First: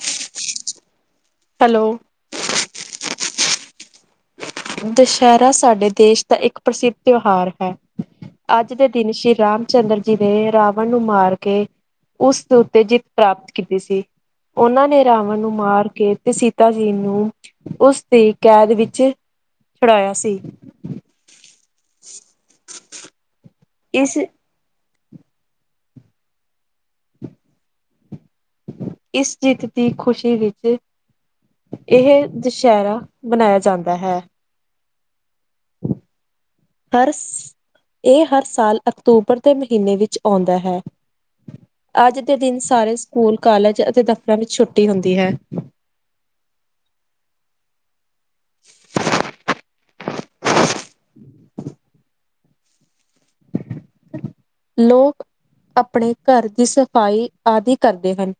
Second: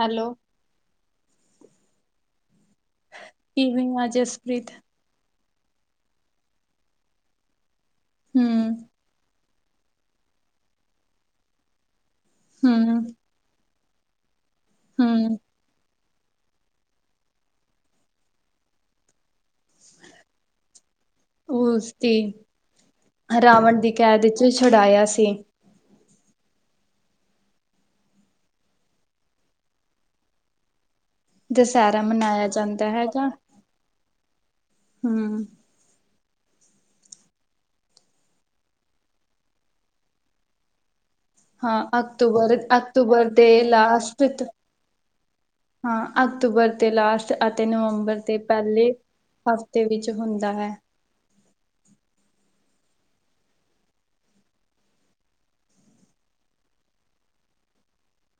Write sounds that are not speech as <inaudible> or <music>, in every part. Hello hello ਕੀ। ਮੈਨੂੰ ਆ ਜਸ। ਦੁਸਹਿਰਾ ਸ ਸਾਡੇ ਦੇਸ਼ ਦਾ ਇੱਕ ਪ੍ਰਸਿੱਧ ਤਿਉਹਾਰ ਹੈ। ਅੱਜ ਹੂੰ, ਦੇ ਦਿਨ ਸ਼੍ਰੀ ਰਾਮ ਚੰਦਰ ਜੀ ਦੇ ਰਾਵਣ ਨੂੰ ਮਾਰ ਕੇ। ਉਸ ਦੇ ਉੱਤੇ ਜਿੱਤ ਹੂੰ, ਪ੍ਰਾਪਤ ਕੀ ਤੀ ਸੀ। ਉਹਨਾਂ ਨੇ ਰਾਵਣ ਹੂੰ। ਨੂੰ ਮਾਰ ਕੇ। ਤੇ ਸੀਤਾ ਜੀ ਨੂੰ ਉਸ ਦੀ ਕੈਦ ਵਿੱਚ। ਛੁਡਾਇਆ ਸੀ ਉਹ ਤੇ <unintelligible> ਰਾਵ ਵਣ ਦੀ ਇਸ ਕੈਦ ਵਿੱਚੋਂ ਛੁਡਾਇਆ ਸ ਤੇ। ਇਸ ਜਿੱਤ ਦੀ ਖ਼ੁਸ਼ੀ ਵਿੱਚ। ਦੁਸਹਿਰਾ ਇਹ ਮਨਾਇਆ ਜਾਂਦਾ ਦੁਸਹਿਰਾ ਹੈਗਾ। ਬਣਾਇਆ ਜਾਂਦਾ ਹੈ। ਹੂੰ। <inaudible> ਹਰ ਸ ਇਹ ਹਰ ਸਾਲ ਅਕਤੂਬਰ ਦੇ ਮਹੀਨੇ ਵਿੱਚ ਆਉਂਦਾ ਹੈ। ਹਾਂ ਅੱਜ ਦੇ ਅਕਤੂਬਰ ਦਿਨ ਸਾਰੇ ਅਕਤੂਬਰ ਸਕੂਲ ਤੇ ਕਾਲਜ ਅਤੇ ਲਾਸਟ ਦਫ਼ਤਰਾਂ ਤ ਵਿੱਚ ਛੁੱਟੀ ਹੁੰਦੀ ਹੈ। ਹਾਂ ਅਕਤੂਬਰ ਤੇ ਲਾਸਟ ਅਤੇ ਨਵੰਬਰ ਦੇ ਪਹਿਲੇ ਹਫ਼ਤੇ। ਵਿੱਚ ਹੁੰਦਾ ਹੈ। <unintelligible> <unintelligible> ਲੋਕ ਆਪਣੇ ਘਰ ਦੀ ਸਫ਼ਾਈ ਆਦੀ ਕਰਦੇ ਹਨ।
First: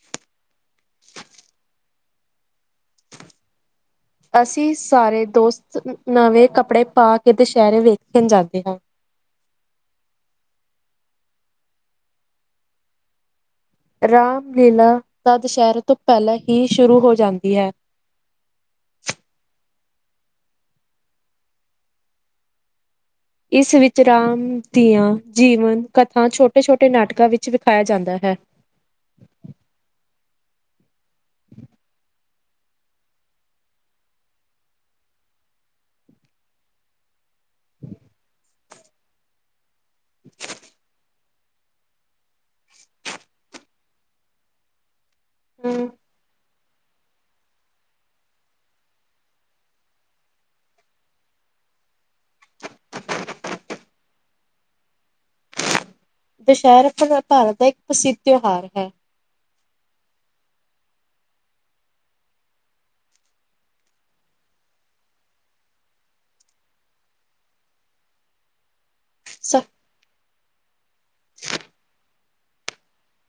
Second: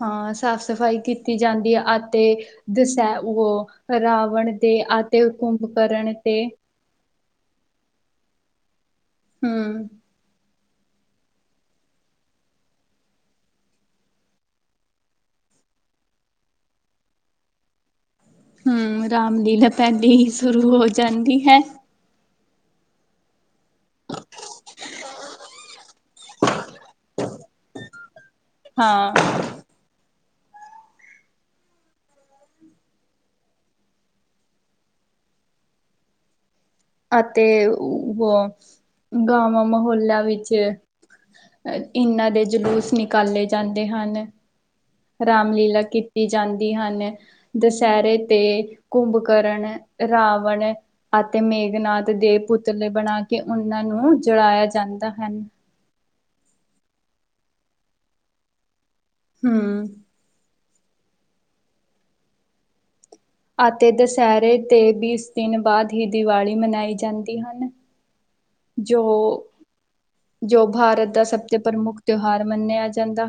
ਹਾਂ ਸਾਫ਼ ਸਫ਼ਾਈ ਕੀਤੀ ਜਾਂਦੀ ਅਤੇ ਦਸਹਿ ਉਹ। ਰਾਵਣ ਅਸੀਂ ਦੇ ਸਾਰੇ ਅਤੇ ਦੋਸਤ ਕੁੰਭਕਰਨ ਤੇ ਨਵੇਂ ਕੱਪੜੇ ਪਾ ਕੇ ਦੁਸਹਿਰੇ ਵੇ ਵੇਖਣ ਜਾਂਦੇ ਹਾਂ। ਹੂੰ। ਰਾਮਲੀਲਾ ਤਾਂ ਦੁਸਹਿਰੇ ਤੋਂ ਪਹਿਲਾਂ ਹੀ ਸ਼ੁਰੂ ਹੋ ਜਾਂਦੀ ਹੈ। ਹੂੰ ਰਾਮਲੀਲਾ ਪਹਿਲੀ ਹੀ ਸ਼ੁਰੂ ਹੋ ਜਾਂਦੀ ਹੈ। ਇਸ ਵਿੱਚ ਰਾਮ ਦੀਆਂ ਜੀਵਨ ਕਥਾ ਛੋਟੇ ਛੋਟੇ ਨਾਟਕਾਂ ਵਿੱਚ ਵਿਖਾਇਆ ਜਾਂਦਾ ਹੈ। ਹਾਂ। ਅੱਜ। ਤੇ ਉਹ। ਗਾਵਾਂ ਮਾਹੌਲ <inaudible> ਲੱਲਾ ਵਿੱਚਚ <inaudible> ਅ ਇਹਨਾਂ ਦੇ ਜਲੂਸ ਨਿਕਾਲੇ ਜਾਂਦੇ ਹਨ ਰਾਮ ਲੀਲਾ ਹੂੰ, ਕੀਤੀ ਜਾਂਦੀ ਆ। ਦੁਸਹਿਰੇ 'ਤੇ ਕੁੰਭਕਰਣ, ਰਾਵਣ ਅਤੇ ਮੇਘਨਾਥ ਦੇ ਪੁਤਲੇ ਬਣਾ ਕੇ ਉਹਨਾਂ ਨੂੰ ਜਲਾਇਆ ਜਾਂਦਾ ਹੈ। ਦੁਸਹਿਰਾ ਭਾਰਤ ਦਾ ਇੱਕ ਪ੍ਰਸਿੱਧ ਤਿਉਹਾਰ ਹੈ। ਹੂੰ, ਅਤੇ ਦੁਸਹਿਰੇ ਦੇ ਵੀਹ ਦਿਨ ਬਾਅਦ ਹੀ ਦੀਵਾਲੀ ਮਨਾਈ ਜਾਂਦੀ ਹੈ। ਜੋ ਸ ਜੋ ਭਾ ਸਭ ਤੋਂ ਪ੍ਰਮੁੱਖ। ਮੰਨਿਆ ਜਾਂਦਾ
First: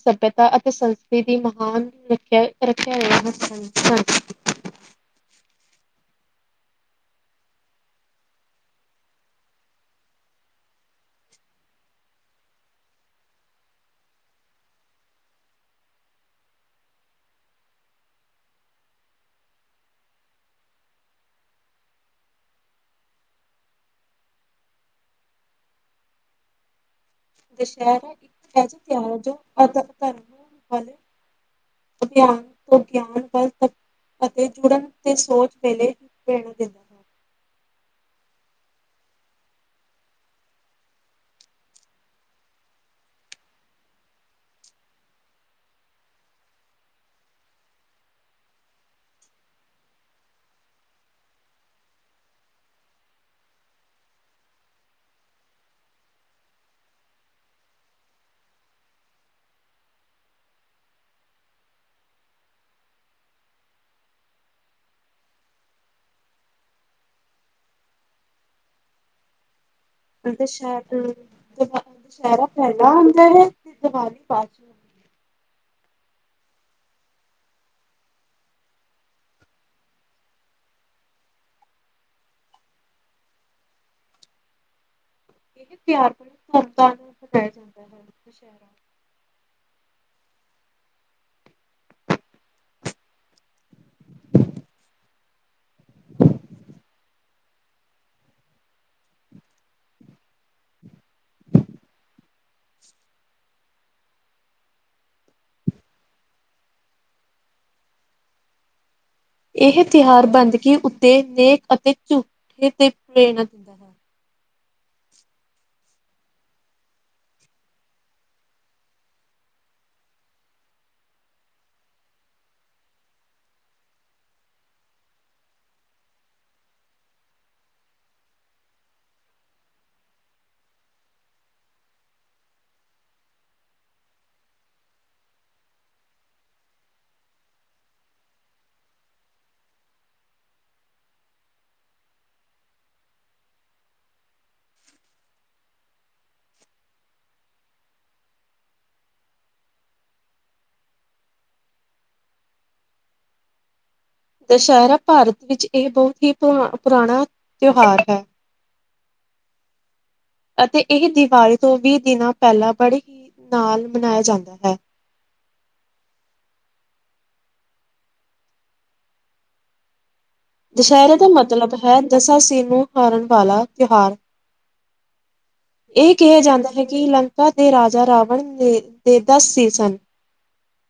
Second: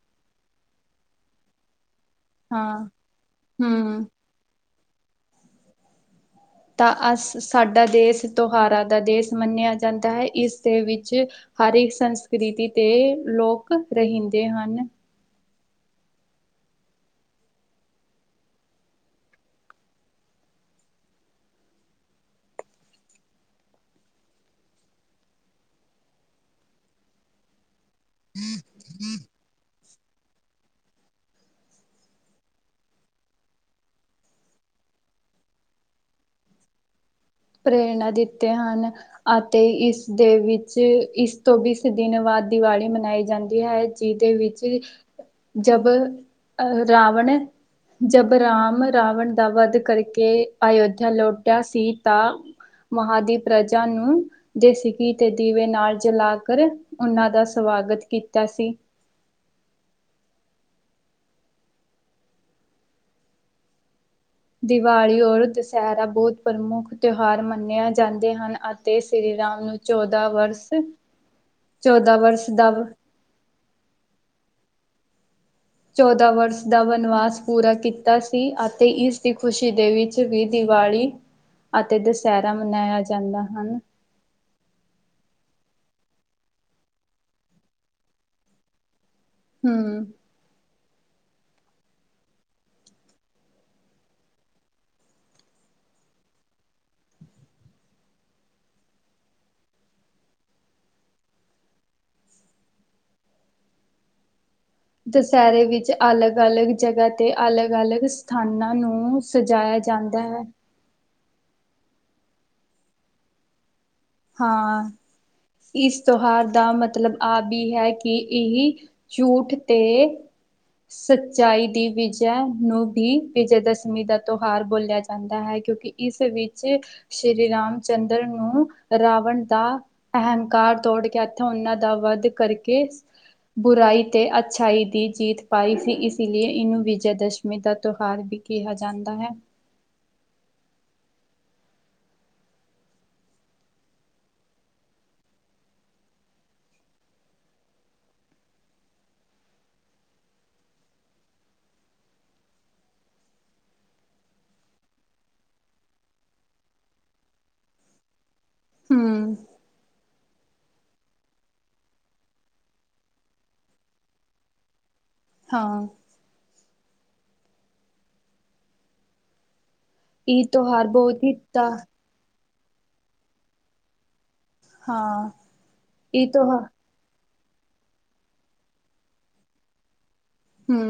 ਸਭਿਅਤਾ ਅਤੇ ਸੰਸਕ੍ਰਿਤੀ ਦੀ ਮਹਾਨ। ਰੱਖਿਆ <inaudible> ਹਾਂ ਹੂੰ ਤਾਂ ਅਸ ਸਾਡਾ ਦੇਸ਼ ਤਿਉਹਾਰਾਂ ਦਾ ਦੇਸ਼ ਮੰਨਿਆ ਜਾਂਦਾ ਏ। ਇਸ ਦੇ ਵਿੱਚ ਹਰ ਇੱਕ ਸੰਸਕ੍ਰਿਤੀ ਦੇ ਲੋਕ ਰਹਿੰਦੇ ਹਨ। ਜ <inaudible> ਇੱਕਜ ਤਰ ਜੋ <inaudible> ਧਰਮਾਂ ਵੱਲ ਅਭਿਆਨ ਤੋਂ ਗਿਆਨ ਵੱਲ ਅਤੇ ਜੁੜਨ ਤੇ ਸੋਚ ਵੇਲੇ ਭੇਣ ਦਦਾ ਹੈ <inaudible> ਪ੍ਰੇਰਨਾ ਦਿੱਤੇ ਹਨ ਅਤੇ ਇਸਦੇ ਵਿੱਚ ਇਸ ਤੋਂ ਬ ਦਿਨ ਬਾਅਦ ਦੀਵਾਲੀ ਮਨਾਈ ਜਾਂਦੀ ਹੈ ਜਿਹਦੇ ਵਿੱਚ ਜਬ ਅਹ ਰਾਵਣ ਜਬ ਰਾਮ ਰਾਵਣ ਦਾ ਵੱਧ ਕਰਕੇ ਅਯੋਧਿਆ ਲੁਟਿਆ ਸੀ ਤਾਂ ਵਹਾਂ ਦੀ ਪ੍ਰਜਾ ਨੇ ਦੇਸੀ ਘੀ ਦੇ ਦੀਵੇ ਨਾਲ ਜਲਾ ਕੇ ਉਹਨਾਂ ਦਾ ਸਵਾਗਤ ਕੀਤਾ ਸੀ। ਦੀਵਾਲੀ ਔਰ ਦੁਸਹਿਰਾ ਬਹੁਤ ਪ੍ਰਮੁੱਖ ਤਿਉਹਾਰ ਮੰਨਿਆ ਜਾਂਦੇ ਹਨ ਅਤੇ ਸ਼੍ਰੀ ਰਾਮ ਨੂੰ <inaudible> ਵਰਸ ਦੁਸਹਿ ਚੌਦਾਂ ਦੁਸਹਿਰਾ ਵਰਸ ਦਾ ਪਹਿਲਾ ਹੁੰਦਾ ਹੈ <inaudible> ਵੀ ਬਾਸ਼ੀ ਹੁੰਦੀ ਹੈ <inaudible> ਚੌਦਾਂ ਵਰਸ ਦਾ ਵਨਵਾਸ ਪੂਰਾ ਕੀਤਾ ਸੀ ਅਤੇ ਇਸ ਦੀ ਖੁਸ਼ੀ ਦੇ ਵਿੱਚ ਵੀ ਦੀਵਾਲੀ ਅਤੇ ਦੁਸਹਿਰਾ ਮਨਾਇਆ ਜਾਂਦਾ ਹੈ। ਇਹ ਪਿਆਰ ਬਣੇ ਧੂਮ ਧਾਮ ਨੂੰ ਮਨਾਇਆ ਜਾਂਦਾ ਹੈ ਦੁਸਹਿ <inaudible> ਹਮ। ਦੁਸਹਿਰੇ ਵਿੱਚ ਅਲੱਗ ਅਲੱਗ ਜਗ੍ਹਾ 'ਤੇ ਅਲੱਗ ਅਲੱਗ ਸਥਾਨਾਂ ਨੂੰ। ਸਜਾਇਆ ਇਹ ਜਾਂਦਾ ਤਿਉਹਾਰ ਹੈ <inaudible> ਤੇ ਨੇਕ ਅਤੇ ਝੂਠੇ ਤੇ ਪ੍ਰੇਰਨਾ ਦਿੰਦਾ ਹੈ <inaudible> ਹਾਂ ਜੀ, ਇਸ ਤਿਉਹਾਰ ਦਾ ਮਤਲਬ ਇਹ ਵੀ ਹੈ ਕਿ ਇਹ ਝੂਠ 'ਤੇ ਸੱਚਾਈ ਦੀ ਜਿੱਤ ਦਾ ਪ੍ਰਤੀਕ ਹੈ। ਇਸ ਨੂੰ ਵਿਜੇ ਦਸ਼ਮੀ ਦਾ ਤਿਉਹਾਰ ਵੀ ਕਿਹਾ ਜਾਂਦਾ ਹੈ, ਕਿਉਂਕਿ ਇਸ ਵਿੱਚ ਸ਼੍ਰੀ ਰਾਮ ਚੰਦਰ ਜੀ ਨੇ ਰਾਵਣ ਉੱਤੇ ਜਿੱਤ ਪ੍ਰਾਪਤ ਕੀਤੀ ਸੀ। ਰਾਵਣ ਦਾ ਅਹੰਕਾਰ ਤੋੜ ਕੇ, ਇੱਥੇ ਉਹਨਾਂ ਦਾ ਵੱਧ ਕਰਕੇ ਬੁਰਾਈ ਤੇ ਅੱਛਾਈ ਦੀ ਜਿੱਤ ਪਾਈ ਸੀ। ਇਸ ਕਰਕੇ ਇਸਨੂੰ ਵਿਜੈ ਦਸ਼ਮੀ ਦਾ ਤਿਉਹਾਰ ਵੀ ਕਿਹਾ ਜਾਂਦਾ ਹੈ। ਦੁਸਹਿਰਾ ਭਾਰਤ ਵਿੱਚ ਇੱਕ ਬਹੁਤ ਹੀ ਪੁਰਾਣਾ ਤਿਉਹਾਰ ਹੈ। ਹਮ ਅਤੇ ਇਹ ਦੀਵਾਲੀ ਤੋਂ ਵੀਹ ਦਿਨ ਪਹਿਲਾਂ ਬੜੇ ਹੀ ਚਾਅ ਨਾਲ ਮਨਾਇਆ ਜਾਂਦਾ ਹੈ। ਹਾਂ ਇਹ ਤਿਉਹਾਰ ਦੁਸਹਿਰੇ ਬਹੁਤ ਦਾ ਹੀ ਤਾਂ ਮਤਲਬ ਹੈ ਦਸਾ ਸੀਰ ਨੂੰ ਹਾਰਨ ਵਾਲਾ ਤਿਉਹਾਰ ਹਾਂ <inaudible> ਇਹ ਕਿਹਾ ਜਾਂਦਾ ਹੈ ਕਿ ਦੇ ਰਾਜਾ ਰਾਵਣ ਨੇ ਦੇ ਹੂੰ,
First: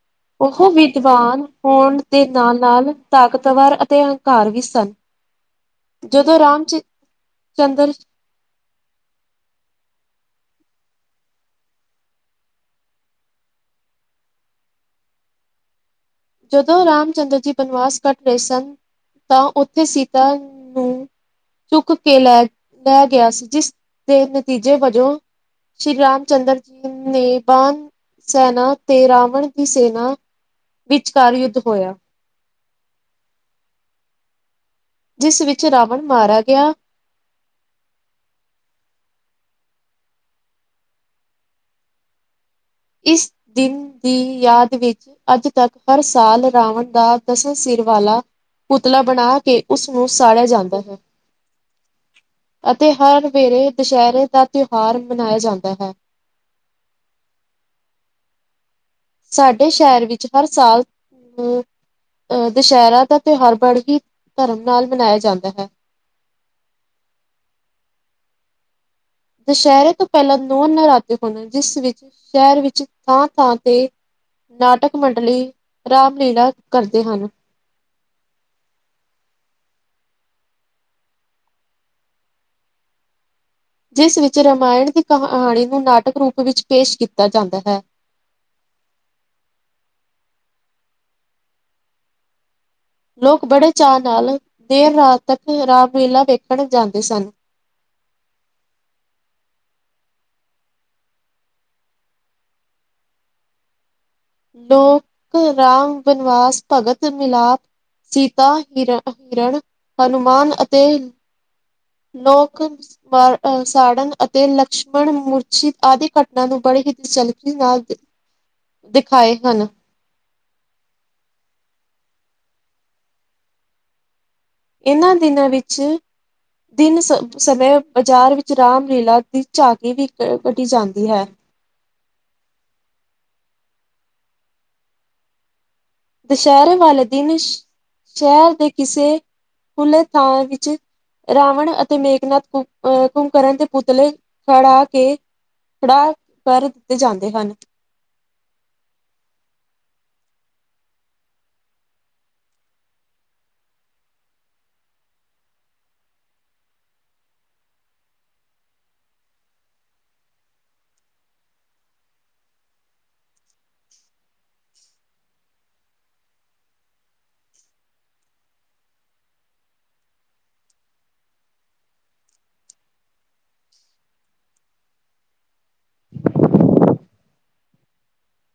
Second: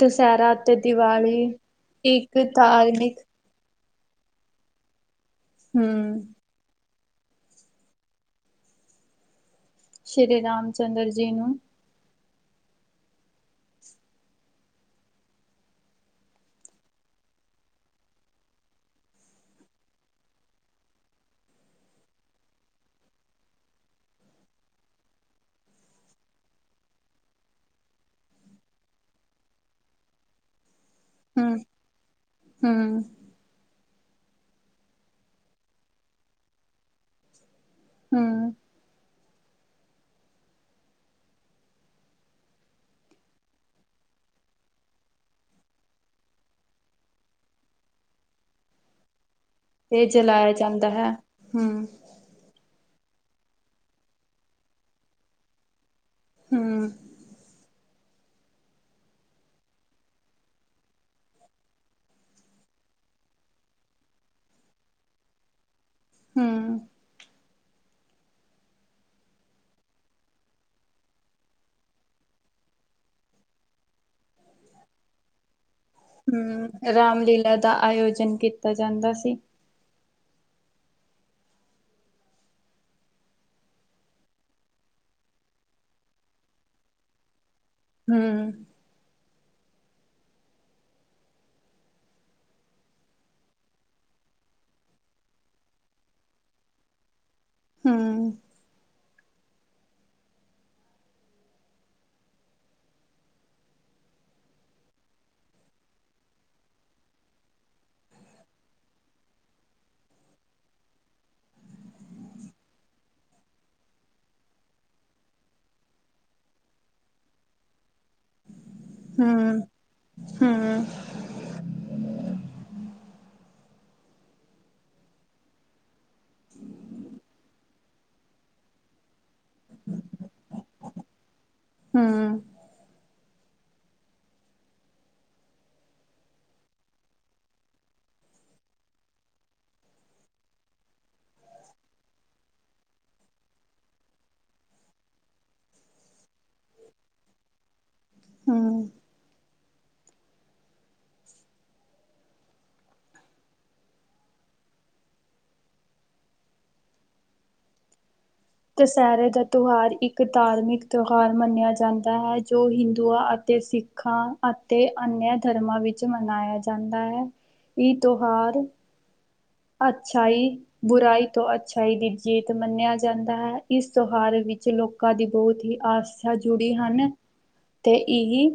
ਦੁਸਹਿਰਾ ਉਹ ਅਤੇ ਦੀਵਾਲੀ ਵਿਦਵਾਨ ਹੋਣ ਦੇ ਇੱਕ ਨਾਲ ਨਾਲ ਧਾਰਮਿਕ ਤਾਕਤਵਰ ਅਤੇ। ਤੇ ਹੰਕਾਰ ਵੀ ਸਨ। ਹਮ ਜਦੋਂ ਰਾਮ ਜੀ ਚੰਦਰ। ਸ਼੍ਰੀ ਰਾਮ ਚੰਦਰ ਜੀ ਨੂੰ? ਜਦੋਂ ਰਾਮ ਚੰਦਰ ਜੀ ਬਨਵਾਸ ਕੱਟ ਰਹੇ ਸਨ ਤਾਂ ਉੱਥੇ ਸੀਤਾ ਨੂੰ ਚੁੱਕ ਕੇ ਲੈ ਲੈ ਗਿਆ ਸੀ ਜਿਸ ਦੇ ਨਤੀਜੇ ਵਜੋਂ ਸ਼੍ਰੀ ਰਾਮ ਚੰਦਰ ਜੀ ਨੇ ਬਣ ਸੈਨਾ ਤੇ ਰਾਵਣ ਦੀ ਸੈਨਾ। ਵਿਚਕਾਰ ਹੂੰ ਯੁੱਧ ਹੋਇਆ। ਹੂੰ। ਜਿਸ ਵਿੱਚ ਰਾਵਣ ਮਾਰਿਆ ਗਿਆ। ਹੂੰ। ਇਸ ਦਿਨ ਦੀ ਯਾਦ ਵਿੱਚ ਅੱਜ ਤੱਕ ਹਰ ਸਾਲ ਰਾਵਣ ਦਾ ਦਸਾ ਸਿਰ ਵਾਲਾ ਪੁਤਲਾ ਬਣਾ ਕੇ। ਤੇ ਇਹ ਜਲਾਇਆ ਜਾਂਦਾ ਹੈ। ਅਤੇ ਹਰ ਵੇਲੇ ਦੁਸਹਿਰੇ ਦਾ ਤਿਉਹਾਰ ਮਨਾਇਆ ਜਾਂਦਾ ਹੈ। ਹੂੰ। ਸਾਡੇ ਸ਼ਹਿਰ ਵਿੱਚ ਹਰ ਸਾਲ ਅਹ ਅਹ ਦੁਸਹਿਰਾ ਦਾ ਤਿਉਹਾਰ ਬੜ ਹੀ ਧਰਮ ਨਾਲ ਮਨਾਇਆ ਜਾਂਦਾ ਹੈ। ਹੂੰ। ਦੁਸਹਿਰੇ ਤੋਂ ਪਹਿਲਾਂ ਨੌ ਨਰਾਤੇ ਹਨ ਜਿਸ ਵਿੱਚ ਸ਼ਹਿਰ ਵਿੱਚ ਥਾਂ ਥਾਂ ਤੇ ਨਾਟਕ ਮੰਡਲੀ। ਰਾਮਲੀਲਾ ਹੂੰ ਕਰਦੇ ਹਨ। ਰਾਮਲੀਲਾ ਦਾ ਆਯੋਜਨ। ਕੀਤਾ ਜਾਂਦਾ ਸੀ। ਜਿਸ ਵਿੱਚ ਰਾਮਾਇਣ ਦੀ ਕਹਾਣੀ ਨੂੰ ਨਾਟਕ ਰੂਪ ਵਿੱਚ ਪੇਸ਼ ਕੀਤਾ ਜਾਂਦਾ। ਹੈ। ਹੂੰ। ਲੋਕ ਬੜੇ ਚਾਅ ਨਾਲ ਦੇਰ ਰਾਤ ਤੱਕ ਰਾਮਲੀਲਾ ਵੇਖਣ ਜਾਂਦੇ ਸਨ। ਹੂੰ। <inaudible> ਦਿਖਾਏ ਹੂੰ ਹਨ। ਹੂੰ। ਇਹਨਾਂ ਦਿਨਾਂ ਵਿੱਚ ਦਿਨ ਸ ਸਮੇਂ ਬਾਜ਼ਾਰ ਵਿੱਚ ਰਾਮਲੀਲਾ ਦੀ ਝਾਕੀ ਵੀ ਕ ਕੱਟੀ ਜਾਂਦੀ ਹੈ। ਹੂੰ। ਦੁਸਹਿਰੇ ਵਾਲੇ ਦਿਨ ਸ਼ਹਿਰ ਦੇ ਕਿਸੇ ਖੁੱਲੇ ਥਾਂ ਵਿੱਚ ਰਾਵਣ ਅਤੇ ਮੇਘਨਾਥ ਕ ਅਹ ਕੁੰਭਕਰਨ ਦੇ ਪੁਤਲੇ ਖੜਾ ਕੇ ਖੜਾ ਕਰ ਦਿੱਤੇ ਜਾਂਦੇ ਹਨ। ਹੂੰ। ਦੁਸਹਿਰੇ ਦਾ ਤਿਉਹਾਰ ਇੱਕ ਧਾਰਮਿਕ ਤਿਉਹਾਰ ਮੰਨਿਆ ਜਾਂਦਾ ਹੈ, ਜੋ ਹਿੰਦੂਆਂ ਅਤੇ ਸਿੱਖਾਂ ਅਤੇ ਅਨਿਆ ਧਰਮਾਂ ਵਿੱਚ ਮਨਾਇਆ ਜਾਂਦਾ ਹੈ ਇਹ ਤਿਉਹਾਰ ਅੱਛਾਈ ਬੁਰਾਈ ਤੋਂ ਅੱਛਾਈ ਦੀ ਜੀਤ ਮੰਨਿਆ ਜਾਂਦਾ ਹੈ ਇਸ ਤਿਉਹਾਰ ਵਿੱਚ ਲੋਕਾਂ ਦੀ ਬਹੁਤ ਹੀ ਆਸਥਾ ਜੁੜੀ ਹਨ ਤੇ ਇਹ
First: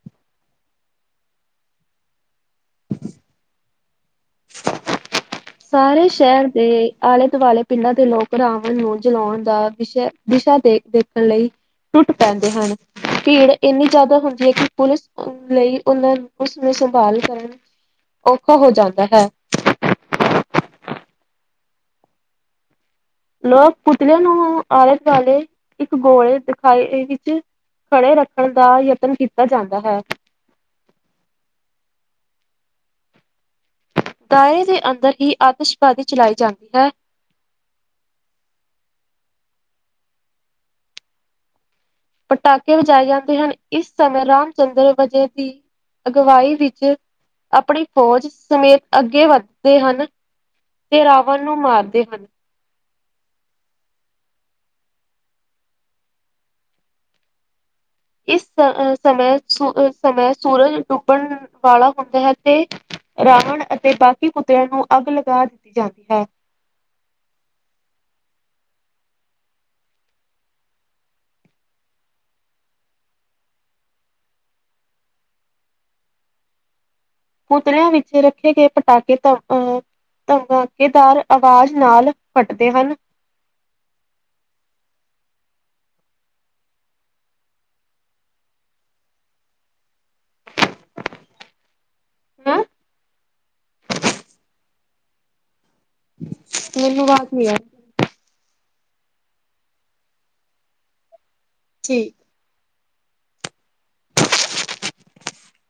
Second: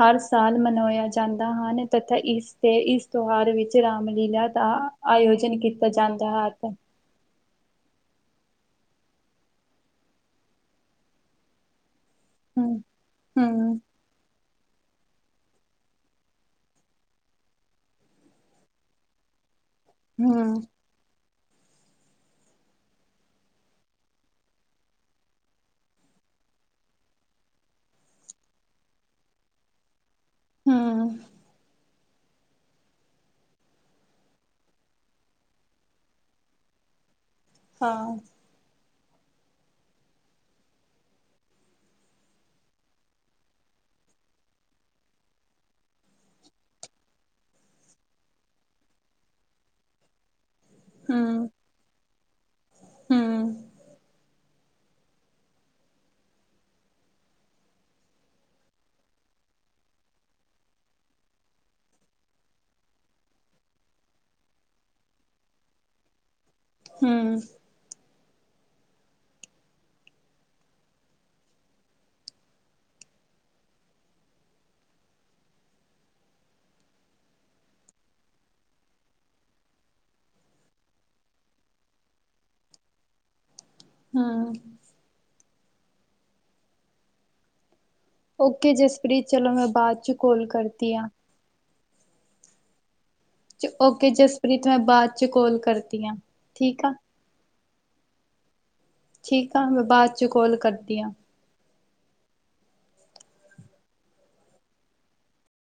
ਹਰ ਸਾਲ ਮਨਾਇਆ ਜਾਂਦਾ ਹਨ ਤਥਾ ਇਸ ਤੇ ਇਸ ਤਿਉਹਾਰ ਵਿੱਚ ਰਾਮਲੀਲਾ ਦਾ ਆਯੋਜਨ ਕੀਤਾ ਸਾਰੇ ਜਾਂਦਾ ਸ਼ਹਿਰ ਹੈ ਤੇ ਦੇ ਆਲ਼ੇ ਦੁਆਲੇ ਪਿੰਡਾਂ ਦੇ ਲੋਕ ਰਾਵਣ ਨੂੰ ਜਲਾਉਣ ਦਾ ਵਿਸ਼ਾ- ਵਿਸ਼ਾ ਦੇ ਦੇਖਣ ਲਈ ਟੁੱਟ ਪੈਂਦੇ ਹਨ, ਹੂੰ ਭੀੜ ਹੂੰ ਇੰਨੀ ਜ਼ਿਆਦਾ ਹੁੰਦੀ ਹੈ ਕਿ ਪੁਲਿਸ ਲਈ ਉਹਨਾਂ ਉਸ ਨੂੰ ਸੰਭਾਲ ਕਰਨਾ ਔਖਾ ਹੋ ਜਾਂਦਾ ਹੈ। ਹੂੰ। ਲੋਕ ਪੁਤਲਿਆਂ ਨੂੰ ਆਲੇ- ਦੁਆਲੇ ਇੱਕ ਗੋਲੇ ਦਿਖਾਈ ਦੇ ਵਿੱਚ ਖੜੇ ਰੱਖਣ ਦਾ ਯਤਨ ਕੀਤਾ ਜਾਂਦਾ ਹੈ। ਹੂੰ। ਦਾਇਰੇ ਦੇ ਅੰਦਰ ਹੀ ਆਤਿਸ਼ਬਾਦੀ ਚਲਾਈ ਜਾਂਦੀ ਹੈ। ਹਾਂ। ਪਟਾਕੇ ਵਜਾਏ ਜਾਂਦੇ ਹਨ, ਇਸ ਸਮੇਂ ਰਾਮ ਚੰਦਰ ਵਜੇ ਦੀ ਅਗਵਾਈ ਵਿੱਚ ਆਪਣੀ ਫ਼ੌਜ ਸਮੇਤ ਅੱਗੇ ਵੱਧਦੇ ਹਨ। ਤੇ ਰਾਵਣ ਹੂੰ ਨੂੰ ਮਾਰਦੇ ਹਨ। ਹੂੰ, ਇਸ ਸਮੇਂ- ਸਮੇਂ ਸੂਰਜ ਡੁੱਬਣ ਵਾਲਾ ਹੁੰਦਾ ਹੈ, ਤੇ ਰਾਵਣ ਅਤੇ ਬਾਕੀ ਪੁਤਲਿਆਂ ਨੂੰ ਅੱਗ ਲਗਾ ਦਿੱਤੀ ਜਾਂਦੀ ਹੈ। ਹੂੰ, ਪੁਤਲਿਆਂ ਵਿੱਚੇ ਰੱਖੇ ਗਏ ਪਟਾਕੇ ਧ ਅਹ ਧਮਾਕੇਦਾਰ ਆਵਾਜ਼ ਨਾਲ ਫਟਦੇ ਹਨ। ਹੂੰ, ਓਕੇ ਜਸਪ੍ਰੀਤ ਚਲੋ ਮੈਂ ਬਾਅਦ ਚ ਕੋਲ ਕਰਦੀ ਆ। ਮੈਂ ਓਕੇ ਜਸਪ੍ਰੀਤ ਮੈਂ ਬਾਅਦ ਚ ਕੋਲ ਕਰ ਮੈਨੂੰ ਆਵਾਜ਼ ਨੀ ਆ ਰਹੀ। ਠੀਕ ਆ ਮੈਂ ਬਾਅਦ ਚ ਕੋਲ ਕਰਦੀ ਆਂ। ਠੀਕ,